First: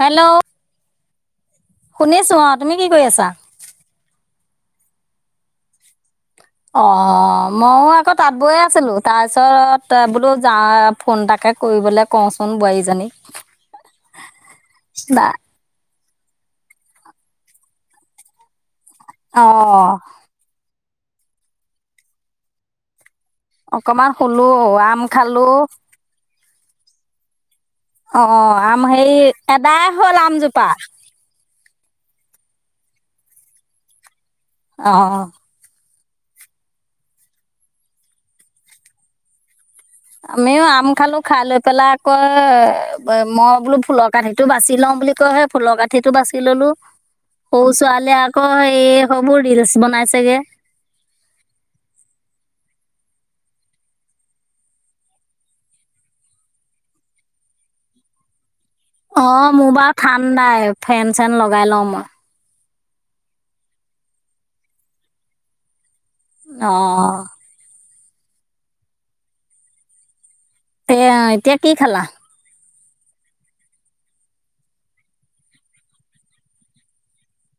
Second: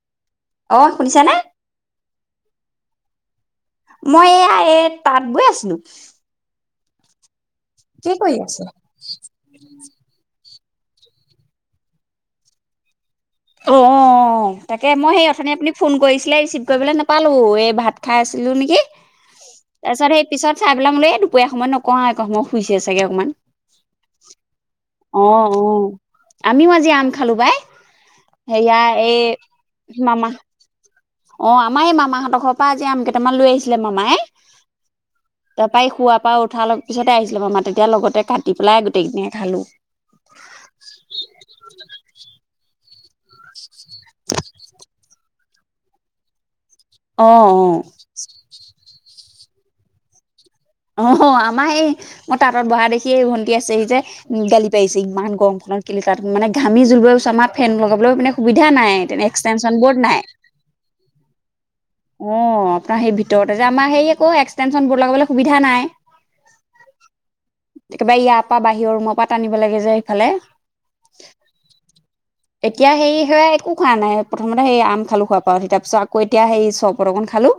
Hello অ শুনিছানে শুনিছো অ তুমি কি কৰি আছা তাই তাত গৈ আছিলো অ মইও কি আকৌ তাঁত কৰি বৈয়ে আছে? আছিলো তাৰপিছত বোলো যা ফোনটাকে কৰিবলৈ কওঁচোন বোৱাৰীজনীক অ তাকে মই বা সেই অথনি আপুনি ফোন কৰিছো ৰিচিভ কৰিবলৈ নাপালো এই ভাত খাই আছিলো নেকি অ তাৰপিছত সেই পিছত চাই আল মো এই দুৰীয়া সময়ত নকওঁ একে সময় শুই হৈছেছোগ অকণমান অকমান হলো অ অ আমিও আজি আম খালো বাই অ সেয়া আম হে এই এদাই হ'ল মামা আমজোপা অ আমাৰ এই মামাহঁতৰৰ পৰা আ যেি আম কেইটামান লৈ আহিছিলে মামাই আহ খুৱ পৰা উঠাৰ পিছতে আহিছিলো বাৰ মাৰ তেতিয়া লগতে কাটি পেলাই গোটেইকদিনাই খালো আমিও আম খালো খাই লৈ পেলাই আকৌ মই বোলো ফুলৰ কঠিিতটো বাচি লওঁ বুলি কয় সেই ফুলৰ কাঠিতো বাচি ললো অ অ। সৰু ছোৱালীয়ে আকৌ এই সবোৰ ৰিলচ বনাইছেগে অ আমাৰ এই মোৰ তাঁত বহা দেখি এই ভণ্টি আছেহি যে গালি পাৰিছে ইমান গৰমখন ত মানে ঘামি জুলব প আমাৰেন লগাবলৈ মানে সুবিধা নাই তেনে অ মোৰ এক্সটেনশ্যন বৰ্ড বাৰু নাই ঠাণ্ডাই ফেন চেন লগাই লওঁ মই অ আপোনাৰ সেই ভিতৰতে যে আমাৰ হেৰি আকৌ এক্সটেনচন ব লগাবলৈ সুবিধা নাই অ একেবাৰে ইয়াৰ পৰা বাহিৰৰ ৰুমৰ পৰা টানিব লাগে যে এইফালে এ এতিয়া কি খালা এতিয়া হেৰি সেয়া একো খোৱা নাই প্ৰথমতে সেই আম খালো খোৱাোৱাৰ পা উি তাৰ পিছত আকৌ এতিয়া হেৰি চৰবত অকন খালো,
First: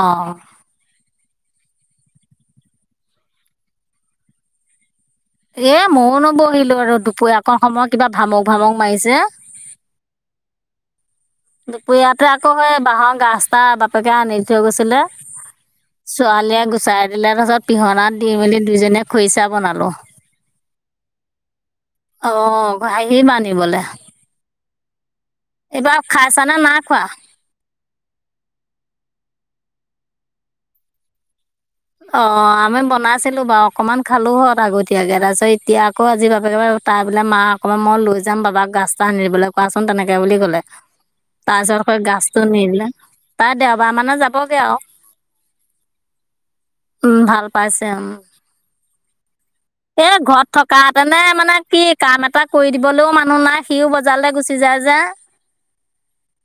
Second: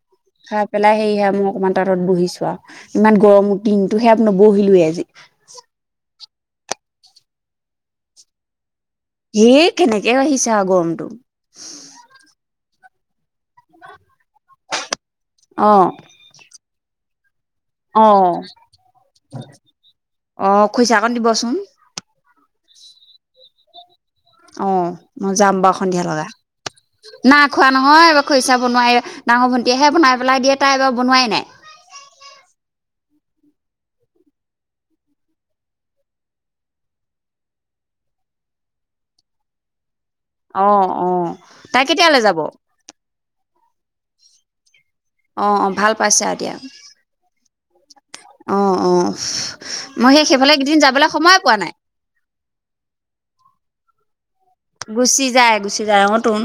অ', খাই পেলাই সেইআ মই অকমান তাঁতত বহিছো আৰু ইমান গৰমৰ দিনতো সেয়া নবহিলো আজি। এ ময়ো নবহিলো আৰু দুপৰীয়া আকৌ সময় কিবা ভামুক ভামুক মাৰিছে। এ কেনেকে আহিছা আৰু গৰমটো। দুপৰীয়াতে আকৌ সেই বাঁহৰ গাজটা বাপেক আনি থৈ গৈছিলে অ ছোৱালীয়ে গুচাই দিলে তাৰপিছত পিহনাত দি অ মেলি দুইজনীয়ে খৰিচা বনালো। অ খৰিচাকণ দিবচোন অ ঘাঁহি মানিবলে। অ ম যাম বাৰু সন্ধিয়া লৰা, খাইছানে নাই খোৱা? নাই খোৱা নহয় খৰিচা বনাই ডাঙৰ ভন্ত তেতিয়াহে বনাই পেলাই দিয়ে তাই এইবাৰ বনোৱাই নাই। অ আমি বনাইছিলো বাৰু, অকনমান খালো হত আগতীয়াকে তাৰপিছত এতিয়া আকৌ আজি বাপেকে তাই বোলে মা অকমান মই লৈ যাম বাবাক গাজ এটা আনৰিবলৈ কোৱাচোন তেনেকে তেওঁ বুলি কলে, অ অ তাৰ তাই পিছত কেতিয়ালৈ যাব গাজটো নিদিলে তাই দেওবাৰ মানে যাবগে আৰু। অ অ ভাল পাইছা দিয়া উম ভাল অ অ। এ মই সেই ঘৰত সেইফালে কেইদিন যাবলৈ থকাতেনে সময় পোৱা মানে নাই কি কাম এটা কৰি দিবলৈও মানুহ নাই, সিও বজাৰলৈ গুচি যায় যে গুচি যায় গুচি যায় অ তুন।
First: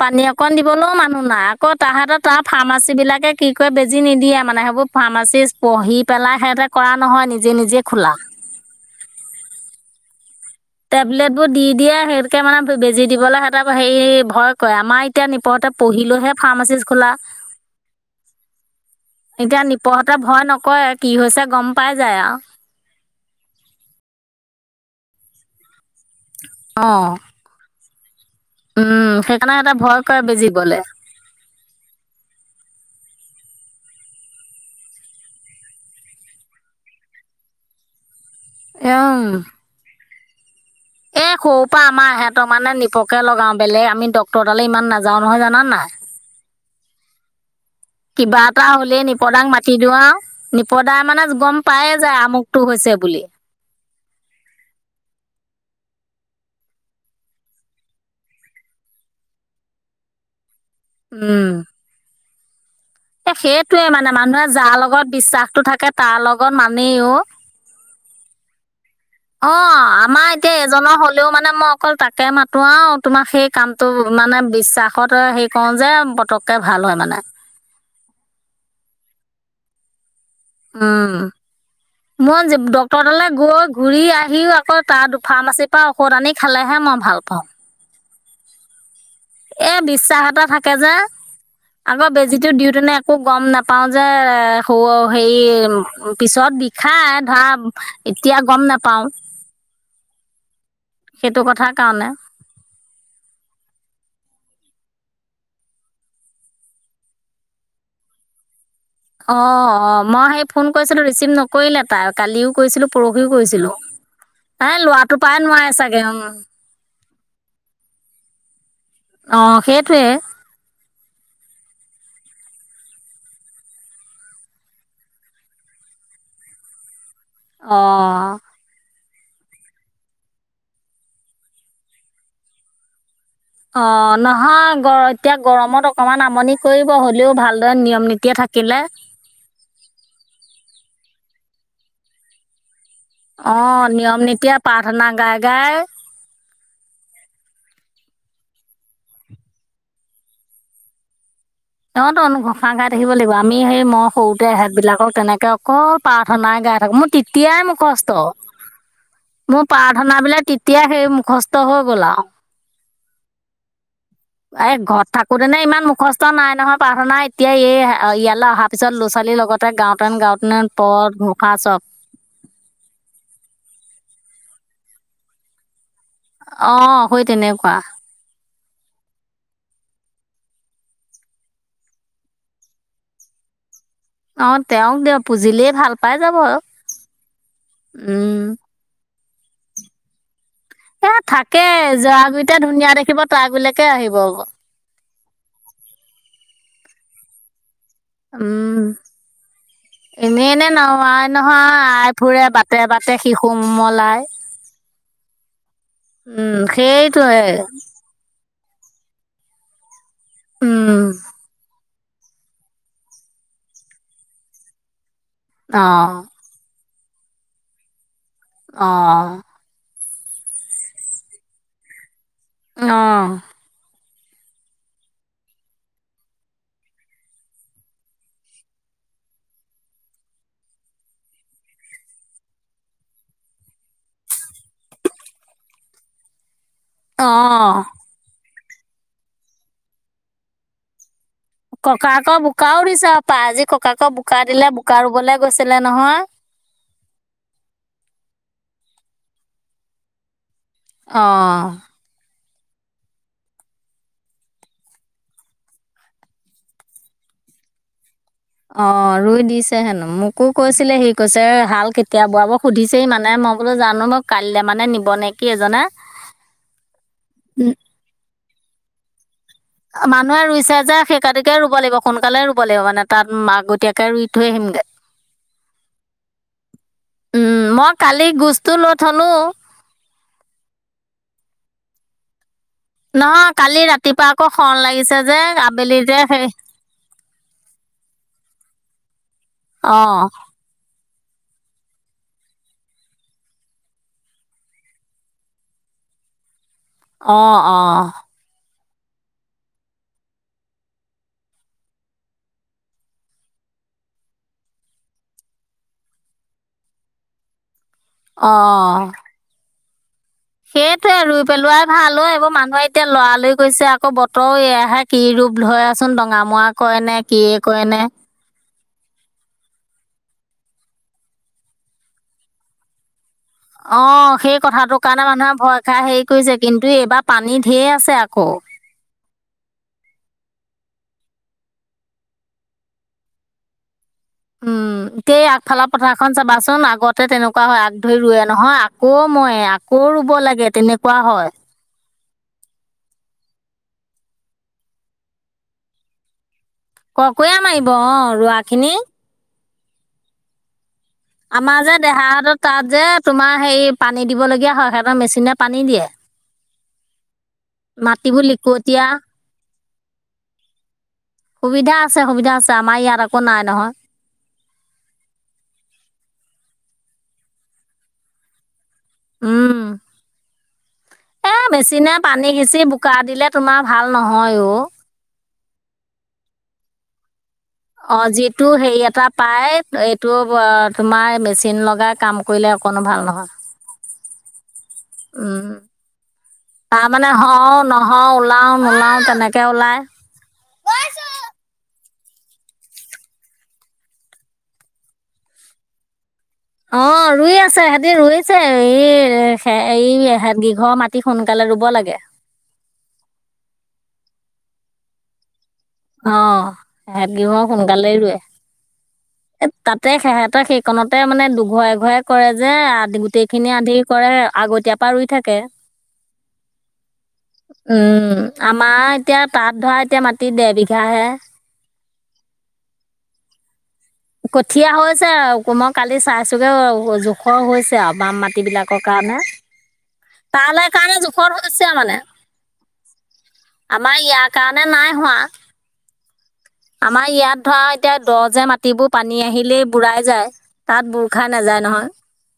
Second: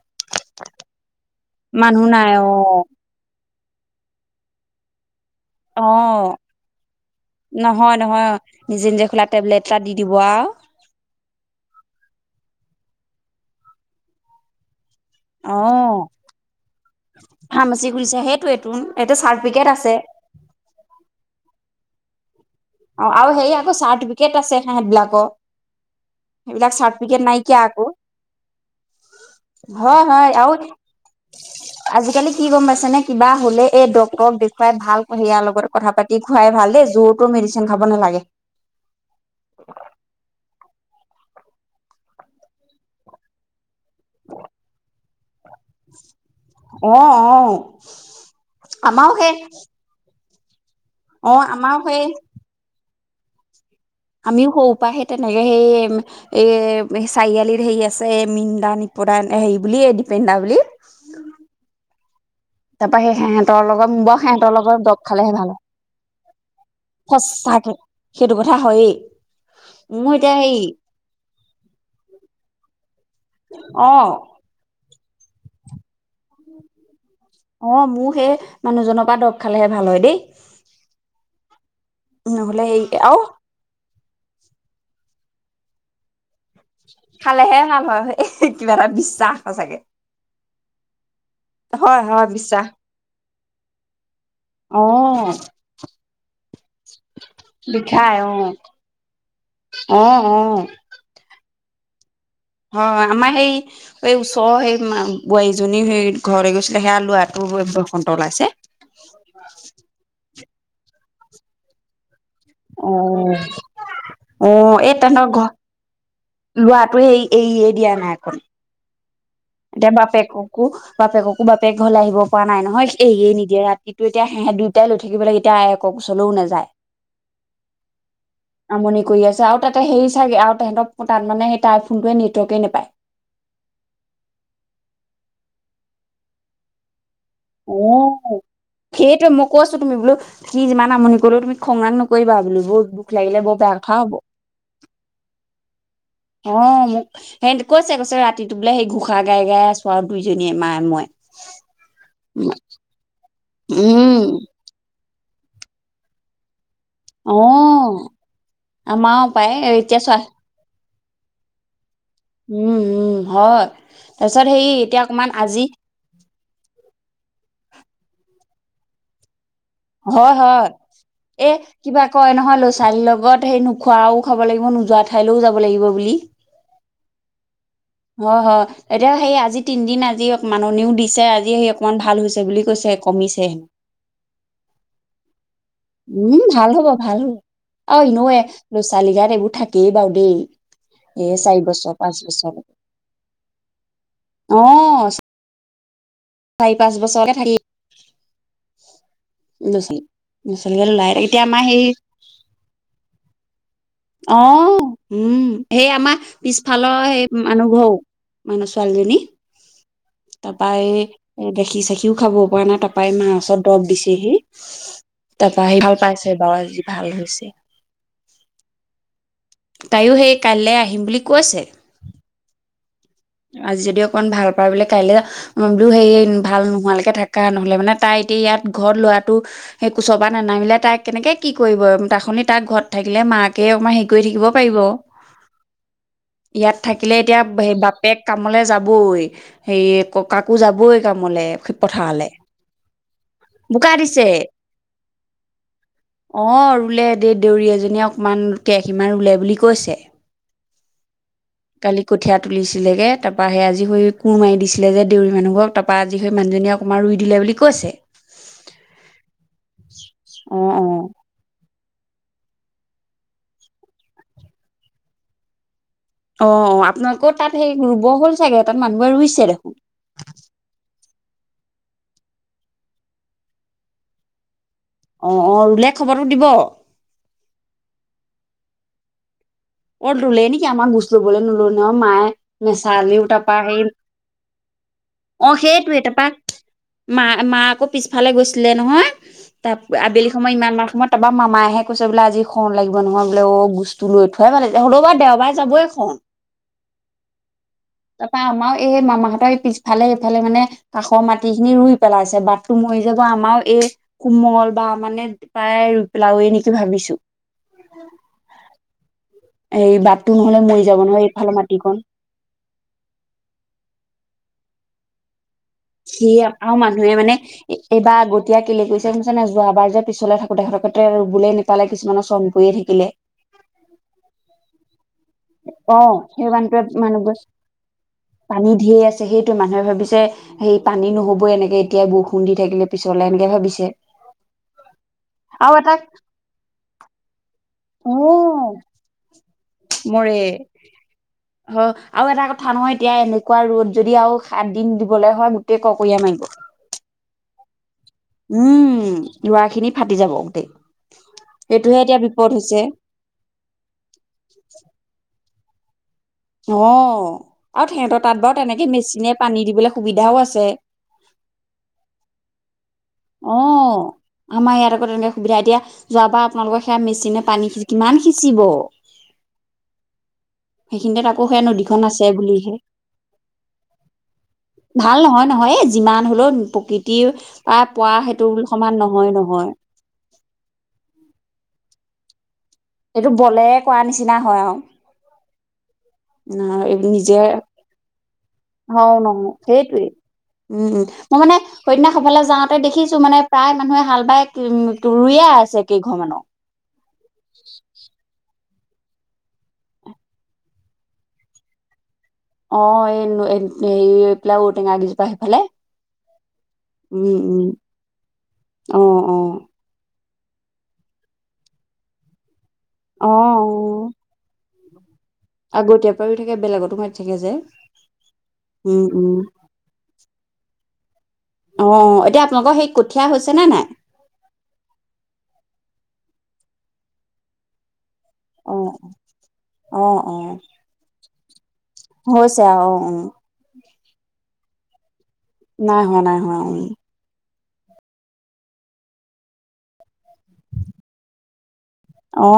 পানী অকণ দিবলৈও মানুহ নাই, আকৌ তাহাঁতৰ নাই তাৰ অ ফাৰ্মাচী বিলাকে কি কয় বেজি নিদিয়ে, মানে সেইবোৰ ফাৰ্মাচি অ পঢ়ি পেলাই সিহঁতে কৰা নহয় নেকি? নহয় নহয় নিজে নিজে খোলা টেবলেট এটা দি দিব আৰু। টেবলেট বোৰ দি দিয়ে সেইহতকে মানে বেজি দিবলৈ সিহঁতেৰ হেৰি ভয় কৰে আমাৰ এতিয়া অ নিপৰতে পঢ়িলোহে ফাৰ্মাচি খোলা ফাৰ্মাচী খুলিছে সেইটোৱেইটোন এইটো এতিয়া চাৰ্টিফিকেট আছে নিপহতে ভয় নকয়ে কি হৈছে গম পাই যায় আৰু। অ আৰু সেই আকৌ চাৰ্টিফিকেট আছে সিহঁত বিলাকৰ। সেইবিলাক অঁ চাৰ্টিফিকেট নাইকিয়া আকৌ, উম, সেইকাৰণে সিহঁতে ভয় হয় কৰে হয় বেজি আৰু দিবলে। আজিকালি কি গম পাইছে নে কিবা হ'লে এই ডক্টৰক দেখুৱাই ভালকৈ ইয়াৰ লগত কথা পাতি খোৱাই ভাল দেই যোৰতো মেডিচিন খাব নালাগে। এওঁ। এ সৰু পৰা আমাৰ ইহতে মানে নিপকে লগাও। বেলেগ আমি ডক্তৰৰতালৈ ইমান নাযাও নহয় জানানে নাই। অহ অহ। কিবা এটা হলে নিপদাক মাতি দিওঁ আউ। পদায় মানে অ গম আমাৰও পায়ে সেই যায় আমুকটো হৈছে বুলি। আমিও সৰু পৰা সে তেনেকে সেই এ চাৰিআলিৰ হেৰি আছে মিন্দান প হেৰি বুলেই দীপেনদনা বুলি উম। তাৰ পৰাা সেই এ সিহঁতৰ সেইটোৱে লগত মানে বৰ মানুহে সিহঁতৰ যাৰ লগত দ খালেহে ভাল। বিশ্বাসটো থাকে তাৰ লগত মানেই অ'। সচাকে সেইটো কথা হয়েই। অ মোৰ আমাৰ এতিয়া হেৰি এজনৰ হলেও মানে মই অকল তাকে মাতো আৰু, তোমাৰ সেই অ কামটো ম মানে বিশ্বাসত হেৰি কৰো যে পতককে ভাল হয় মানে। অ মোৰ সেই মানুহজনৰ পৰা দৰৱ খালেহে ভাল হয় দেই। অ। মই নহ'লে এই ডক্তৰ আৰু দালে গৈ ঘূৰি আহিও আকৌ তাত ফাৰ্মাচী তা ঔষধ আনি খালেহে মই ভাল পাওঁ। এহহে কিবা এটা দিছ এ, বিশ্বাস এটা থাকে যে। হয় আগৌ হয় বেজিো বিশ্বাস দিওঁতেনে একো গম নাপাও যে অ' হে-হেৰি পিছত বিখাই ধৰা বিষাই এতিয়া অ' গম নাপাওঁ। অ', অ। সেইটো কথাৰ কাৰণে। হয় আমাৰ সেই এই ওচৰৰ সেই মে-বোৱাৰীজনী সেই ঘৰলৈ গৈছিলে সেয়া ল'ৰাটো বসন্ত ওলাইছে। অ', অ' মই সেই ফোন কৰিছিলো ৰিচিভ নকৰিলে তাই। কালিও কৈছিলো, পৰহিও অ' কৈছিলো। এ, লৰাটো তেহেতৰ পায় ঘৰ নোৱাৰে চাগে, অ'। লোৱাটো এ এই এৰিয়ে দিয়া নাই একণ। এতিয়া সেইটোৱে বাপেককো বাপেককো বাপ সেই ঘৰলৈ আহিব পৰা নাই নহয়। এয়ে এৰীয়ে নিদিয়ে ৰাতিটো এতিয়া সেহে দুয়টাই লৈ থাকিব লাগে। এতিয়া একক ওচৰলৈও নাযায়। অ'। আমনি কৰি আছে আৰু তাতে হেৰি চাগে। আৰু তেহতোক তাত মানে সেই তাৰ ফোনটোৱে নেটৱৰ্কে নাপায়। অ'। নহয় গ-এতিয়া গৰমত অকমান আমণি কৰিব। হ'লেও ভালদৰে নিয়ম নীতিয়ে অ'। থাকিলে সেইটোৱে মই কৈছোঁ তুমি বোলা সি যিমান আমনি কৰিলেও তুমি খঙাল নকৰিবা বুলো বহুত দুখ লাগিলে বৰ বেয়া অ' কথা হ'ব। নিয়ম নীতিয়া প্ৰাৰ্থনা গাই গাই অ', মোক সে-কৈছে কৈছে ৰাতিটো বোলে সেই ঘোঁষা গাই গাই আছো আৰু দুইজনীয়ে মায়ে মই। অহতো ঘোষা ঘাই থাকিব লাগিব আমি সেই মই উম, সৰুতে এহত বিলাকক তেনেকে অকল প্ৰাৰ্থনাই গাই থাকো। মোৰ তেতিয়াই মোৰ কষ্ট অ', আমাৰো পাই মোৰ এতিয়া প্ৰাৰ্থনা চোৱা বিলাক তেতিয়া হেৰি সেই মুখস্থ হৈ গ'ল আৰু। উম, উম, হ'য়। তাৰপিছত এ হেৰি এতিয়া ঘৰত অকমান থাকোতেনে আজি ইমান মুখস্থ নাই নহয়। প্ৰাৰ্থনা এতিয়া এই-ইয়ালৈ অহা পিছত ল' ছোৱালীৰ লগত হয় হয়, এ চব কিবা কয় নহয় ল'ৰা ছোৱালীৰ লগত সেই নোখোৱাও হ'ব লাগিব নোযোৱা ঠাইলৈও যাব লাগিব বুলি। অ' সই তেনেকুৱা। অ' হয়। এতিয়া সেই আজি তিনদিন আজি মাননিও দিছে। আজি সেই অকমান ভাল হৈছে বুলি কৈছে। এ কমিছে। অ', তেওঁক দিয়ক। পুজিলেই ভাল পাই যাব আৰু। অই, ন'ৱে। ছোৱালীগাত এইবোৰ থাকেই বাৰু দেই। এ, চাৰি থাকে বছৰ পাঁচ যৰা বছৰ কইটা ধু ধুনীয়া দেখিব, তাৰ বিলকে আহিব। চাৰি-পাছ বছৰকে থাকে। উম। ল'ৰা ছোৱালী এনে ল'ৰা এনে ছোৱালী গাত ওলাই নহাই থাকে এতিয়া আমাৰ নহয় সেই আই ফুৰে। বাটে বাটে শিশু মল। অ'। উম। সেই আমাৰ উম পিছফালৰ সেই সেইটোৱে মানুহ ঘৰ মানুহ ছোৱালীজনী তাৰপা এ, উম দেখি চেখি সিও খাব পৰা নাই, তপাই মাছৰ দৰৱ দিছেহি। অ ভাল হৈছে। অ'। তাইও হেই কাইলে আহিম বুলি কৈছে। অ আজি দিয়ক। অকণ ভাল পা বোলে কাইলে বোলো হে ভাল নোহোৱালৈকে থাকা নহ'লে মানে তাই এতিয়া ইয়াত ঘৰত লোৱা ল'ৰাটো সেই কোচৰ পা নানামিলে তাক কেনেকে কি কৰিব? তাখনি তাক ঘৰত থাকিলে মাকে অকমান হে শুই থাকিব পাৰিব। ইয়াত থাকিলে অ এতিয়া বা-বাপেক কামলে যাবই। সে ককাকো যাবই কাম ককাকৰ বোকাও দিছ পা। আজি ককাকক বোকা দিলে, বোকা ৰুবলে গৈছিলে নহয়। অ', ৰুলে দেই। দেউৰী এজনীয়ে অকমান কেহীমান ৰুলে বুলি কৈছে। অ'। কালি কঠীয়া তুলিছিলেগে। তাৰপৰা সেই আজি স কোৰ মাৰি দিছিলে যে দেউী মানুহবক তাৰপৰা আজি সেই মানুজনীয়ে অকণমান ৰুই দিলে। বুলি কৈছে। অ'। ৰুই দিছে হেনো। মোকো অ', কৈছিলে অ'। সি, কৈছে হাল কেতিয়া বোৱাব সুধিছ সেই মানে মই বোলো জানো মোক কাইলৈ মানে নিব নে কি এজনে অ আপোনালোকেও তাত সেই ৰুব হ'ল চাগে তাত মানুহবে ৰুইছে দে মানুহে ৰুইছে যে সেইকাটিকে ৰুব লাগিব সোনকালে ৰুব লাগিব মানে তাত মাকগতীয়াকে ৰুই থৈ আহিমগে অ', অ', ৰুলে খবৰটো দিব উম মই কালি গোচটো নথনো অ লে নেকি আমাক গুচলো ব নোলো ন মায়ে নেচালিও নহয় তাৰাপা কালি হেৰি ৰাতিপুৱা আকৌ শৰণ লাগিছে যে অ আবেলি সেইটোোৱেই যে তাৰাপাক সেই মা মা আকৌ পিছফালে গৈছিলে নহয় তাৰ অঁ আবেলি সময় ইমান মাহ সময়ত তাৰপা মামাহহে কৈছে বোলে আজি খন লাগিব নহয় বোলে অ গস্তু লৈ থ ঘয় মালি হ'লেবা দেওবাৰে যাবইখন আহ আহ এই মামাহঁতৰ পিছফালে এইফালে মানে কাষৰ মাটি খিনি ৰুই পেলাইছে বাথৰুম হৈ যাব আমাৰ এই কোমল বা মানে প্ৰায় ৰুই পেলাওৱেই নেকি ভাবিছো অ এই বাপ সেইটয়ে ৰুই পেলোৱাই ভাল হয় এইবোৰ মানুহে এতিয়া লৰালৰি গৈছে আকৌ আকৌ বতৰ এহে কি ৰূপ ধৰেচোন সেে ডঙামৰা আৰু মানুহে কৰেনে মানে কিয়ে কৰেনে এইবাৰ আগতিয়া কেি কৈছে শুছ নাই যোৱাবাৰ যে পিছলৈ থাকো তেখেতকেতে ৰুবুললে নাপালে কিছুমানৰ চম কৰিয়ে থাকে অঁ সেই কথাটোৰ কাৰণে মানুহে ভয় অ খাই হেৰি সেই কৰিছে কিন্তু বানটোোৱে মানহ এইবাৰ পানী ঢেৰ আছে আকৌ পানী দিয়েই আছে সেই সো মানুহে ভাবিছে সেই পানী নহবই এনেকৈ এতিয়াই বৰষুণ দি থাকিলে পিছলৈ এনেকৈ ভাবিছে উম এতিয় আৰু আগফালৰ এটা পথাৰখন চাবাচোন আগতে তেনেকুৱা কুৱা হয় আগ অ ধৰি ৰুৱে নহয় আকৌ ময় আকৌ ৰুব মৰে লাগে তেনেকুৱা হয় আৰু এটা কথা নহয় এতিয়া এনেকুৱা ৰ'দ যদি আৰু সাত দিন দিবলৈ হয় মোতে ক কিয়া মাৰিব ককে মাৰিব অ' ৰোৱাখিনি। উম লৰা খিনি ফাটি যাব দেই আমাৰ যে দেহ হতত তাত যে তোমাৰ হেৰি পানী দিব লগগীয়া সহতৰ মেচিিনত পানী দিয়ে অ আৰু সিহঁতৰ তাত মাটিবোৰ বাৰু তেনেকে লিকটীয়া মেচিনে পানী দিবলৈ সুবিধাও আছে সুবিধা আছে সুবিধা আছে আমাৰ ইয়াত একো অ নাই নহয় আমাৰ ইয়াত আকৌ তেনেকে সুবিধা এতিয়া যোৱাব আপোনালোকৰ সেয়া মেচিনে পানী সি কিমান সিঁচিব উম, সেইখিনিতে আকৌ এ সে নদীখন মেচিনে আছে পানী বুলিহে সিঁচি বোকা দিলে তোমাৰ ভাল নহয় অ'। ভাল নহয় নহয় যিমান হলেও প্ৰকৃতিৰ পোৱা অ সেইটো যিটো সমান হেৰি এটা নহয় নহয় পাই এইটো তোমাৰ মেচিন লগাই কাম কৰিলে অকণো ভাল এইটো নহয় বলেৰে কৰা নিচিনা হয় আৰু তাৰমানানে নিজে হও নহও ওলাও নোলাও হও-নহও তেনেকে ওলাই সেইটোৱে উম মোৰ মানে সন্্যাস সফালে যাওঁতে দেখিছো মানে প্ৰায় মানুহে হাল বাই উম ৰুইয়ে আছে কেইঘৰমানানৰ অ ৰুই আছে সিহঁতি ৰুই আছে এই এই গীঘৰ মাটি সোনকালে ৰুব লাগে অ এই হেৰি পেলাই ঔটেঙা গিজোপা সেইফালে অ সেহত উম বিহ উম সোনকালেই ৰুোৱে অ অ এ তাতে খেহত সেইকণতে মানে দুঘৰে এ ঘৰে কৰে যে আ গোটেই খিনি আন্ধি কৰে আগতীয়া আগতয়াৰ পৰাও থাকে বেলেগতো মতি থাকে যে উম উম আমাৰ উম এতিয়া তাত ধৰা এতিয়া মাটি ডৰবিঘাহে অ এতিয়া আপোনালোকৰ সেই কঠীয়া হৈছে নে নাই কঠীয়া হৈছে আৰু মই কালি চাইছোগে জোখৰ হৈছে আৰু বাম মাটি অ বিলাকৰ কাৰণে অ অ তাল কাৰণে জোখত হৈছে আৰু মানে হৈছে আৰু অ অ আমাৰ ইয়াৰ কাৰণে নাই হোৱা। নাই হোৱা নাই হোৱা অ' আমাৰ ইয়াত ধৰ এতিয়া দযে মাটিবোৰ পানী আহিলেই বু়াই যায় তাত বুৰ খাই নাযায় নহয়। অ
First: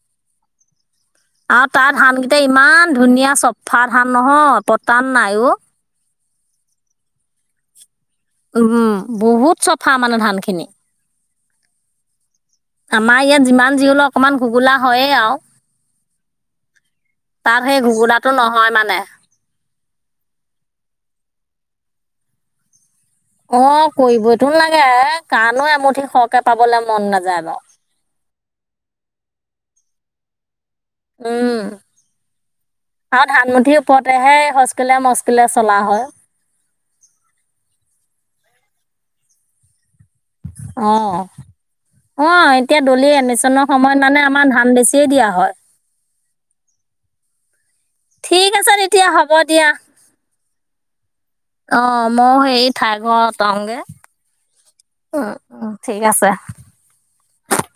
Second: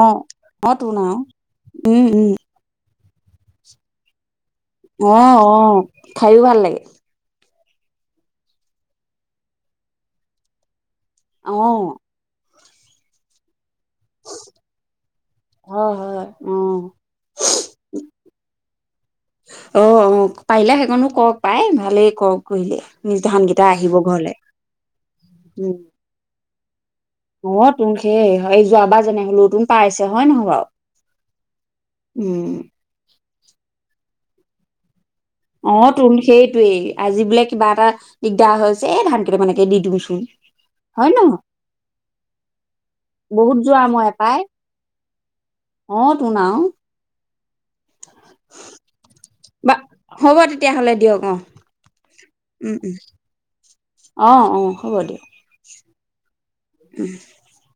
অ তোন আৰু আৰু তাৰ উম উম ধানকেইটা ইমান ধুনীয়া চফা ধান নহয়। পতান নাই অ' অ' খাইো ভাল লাগে। উম বহুত চাফা মানে ধান খিনি। অ' আমাৰ ইয়াত যিমান যি হলেও অকমান ঘুগোলা হয়য়ে আৰু। হয় হয় তাত সেই ঘুগুলাটো নহয় মানে অ' অ' অ' পাৰিলে সেইকনো কওক পাই ভালেই কৰক কৰিলে। নিজ ধানকেইটা অ' আহিব কৰিব ঘৰলে এই টোন লাগে কাণো উম এমুঠি সৰহকে পাবলে অ' তুম সেই এই যোৱাবাৰ যেনে হলে তুন পাই আছে হয় নহয় বাৰু? উম [inaudible] অ' হয় তোন সেইটোৱেই আজি বোলে কিবা এটা দিগদাৰ হৈছে এই ধানকেইটা মানেকে দি দোছোন হয় ন? অঁ অ' এতিয়া দলি বহুত এডমিচনৰ যোৱা সময়ত মই মানে আমাৰ ধান বেছিয়ে দিয়া হয়। শুনাও। [inaudible] ঠিক আছে তেতিয়া হ'ব দিয়া। বা হ'ব তেতিয়াহ'লে দিয়ক অ অ' মই সেই উম ঠাই উম ঘৰ অটাও। অ' অ' হ'ব দিয়া। ঠিক আছে। [inaudible]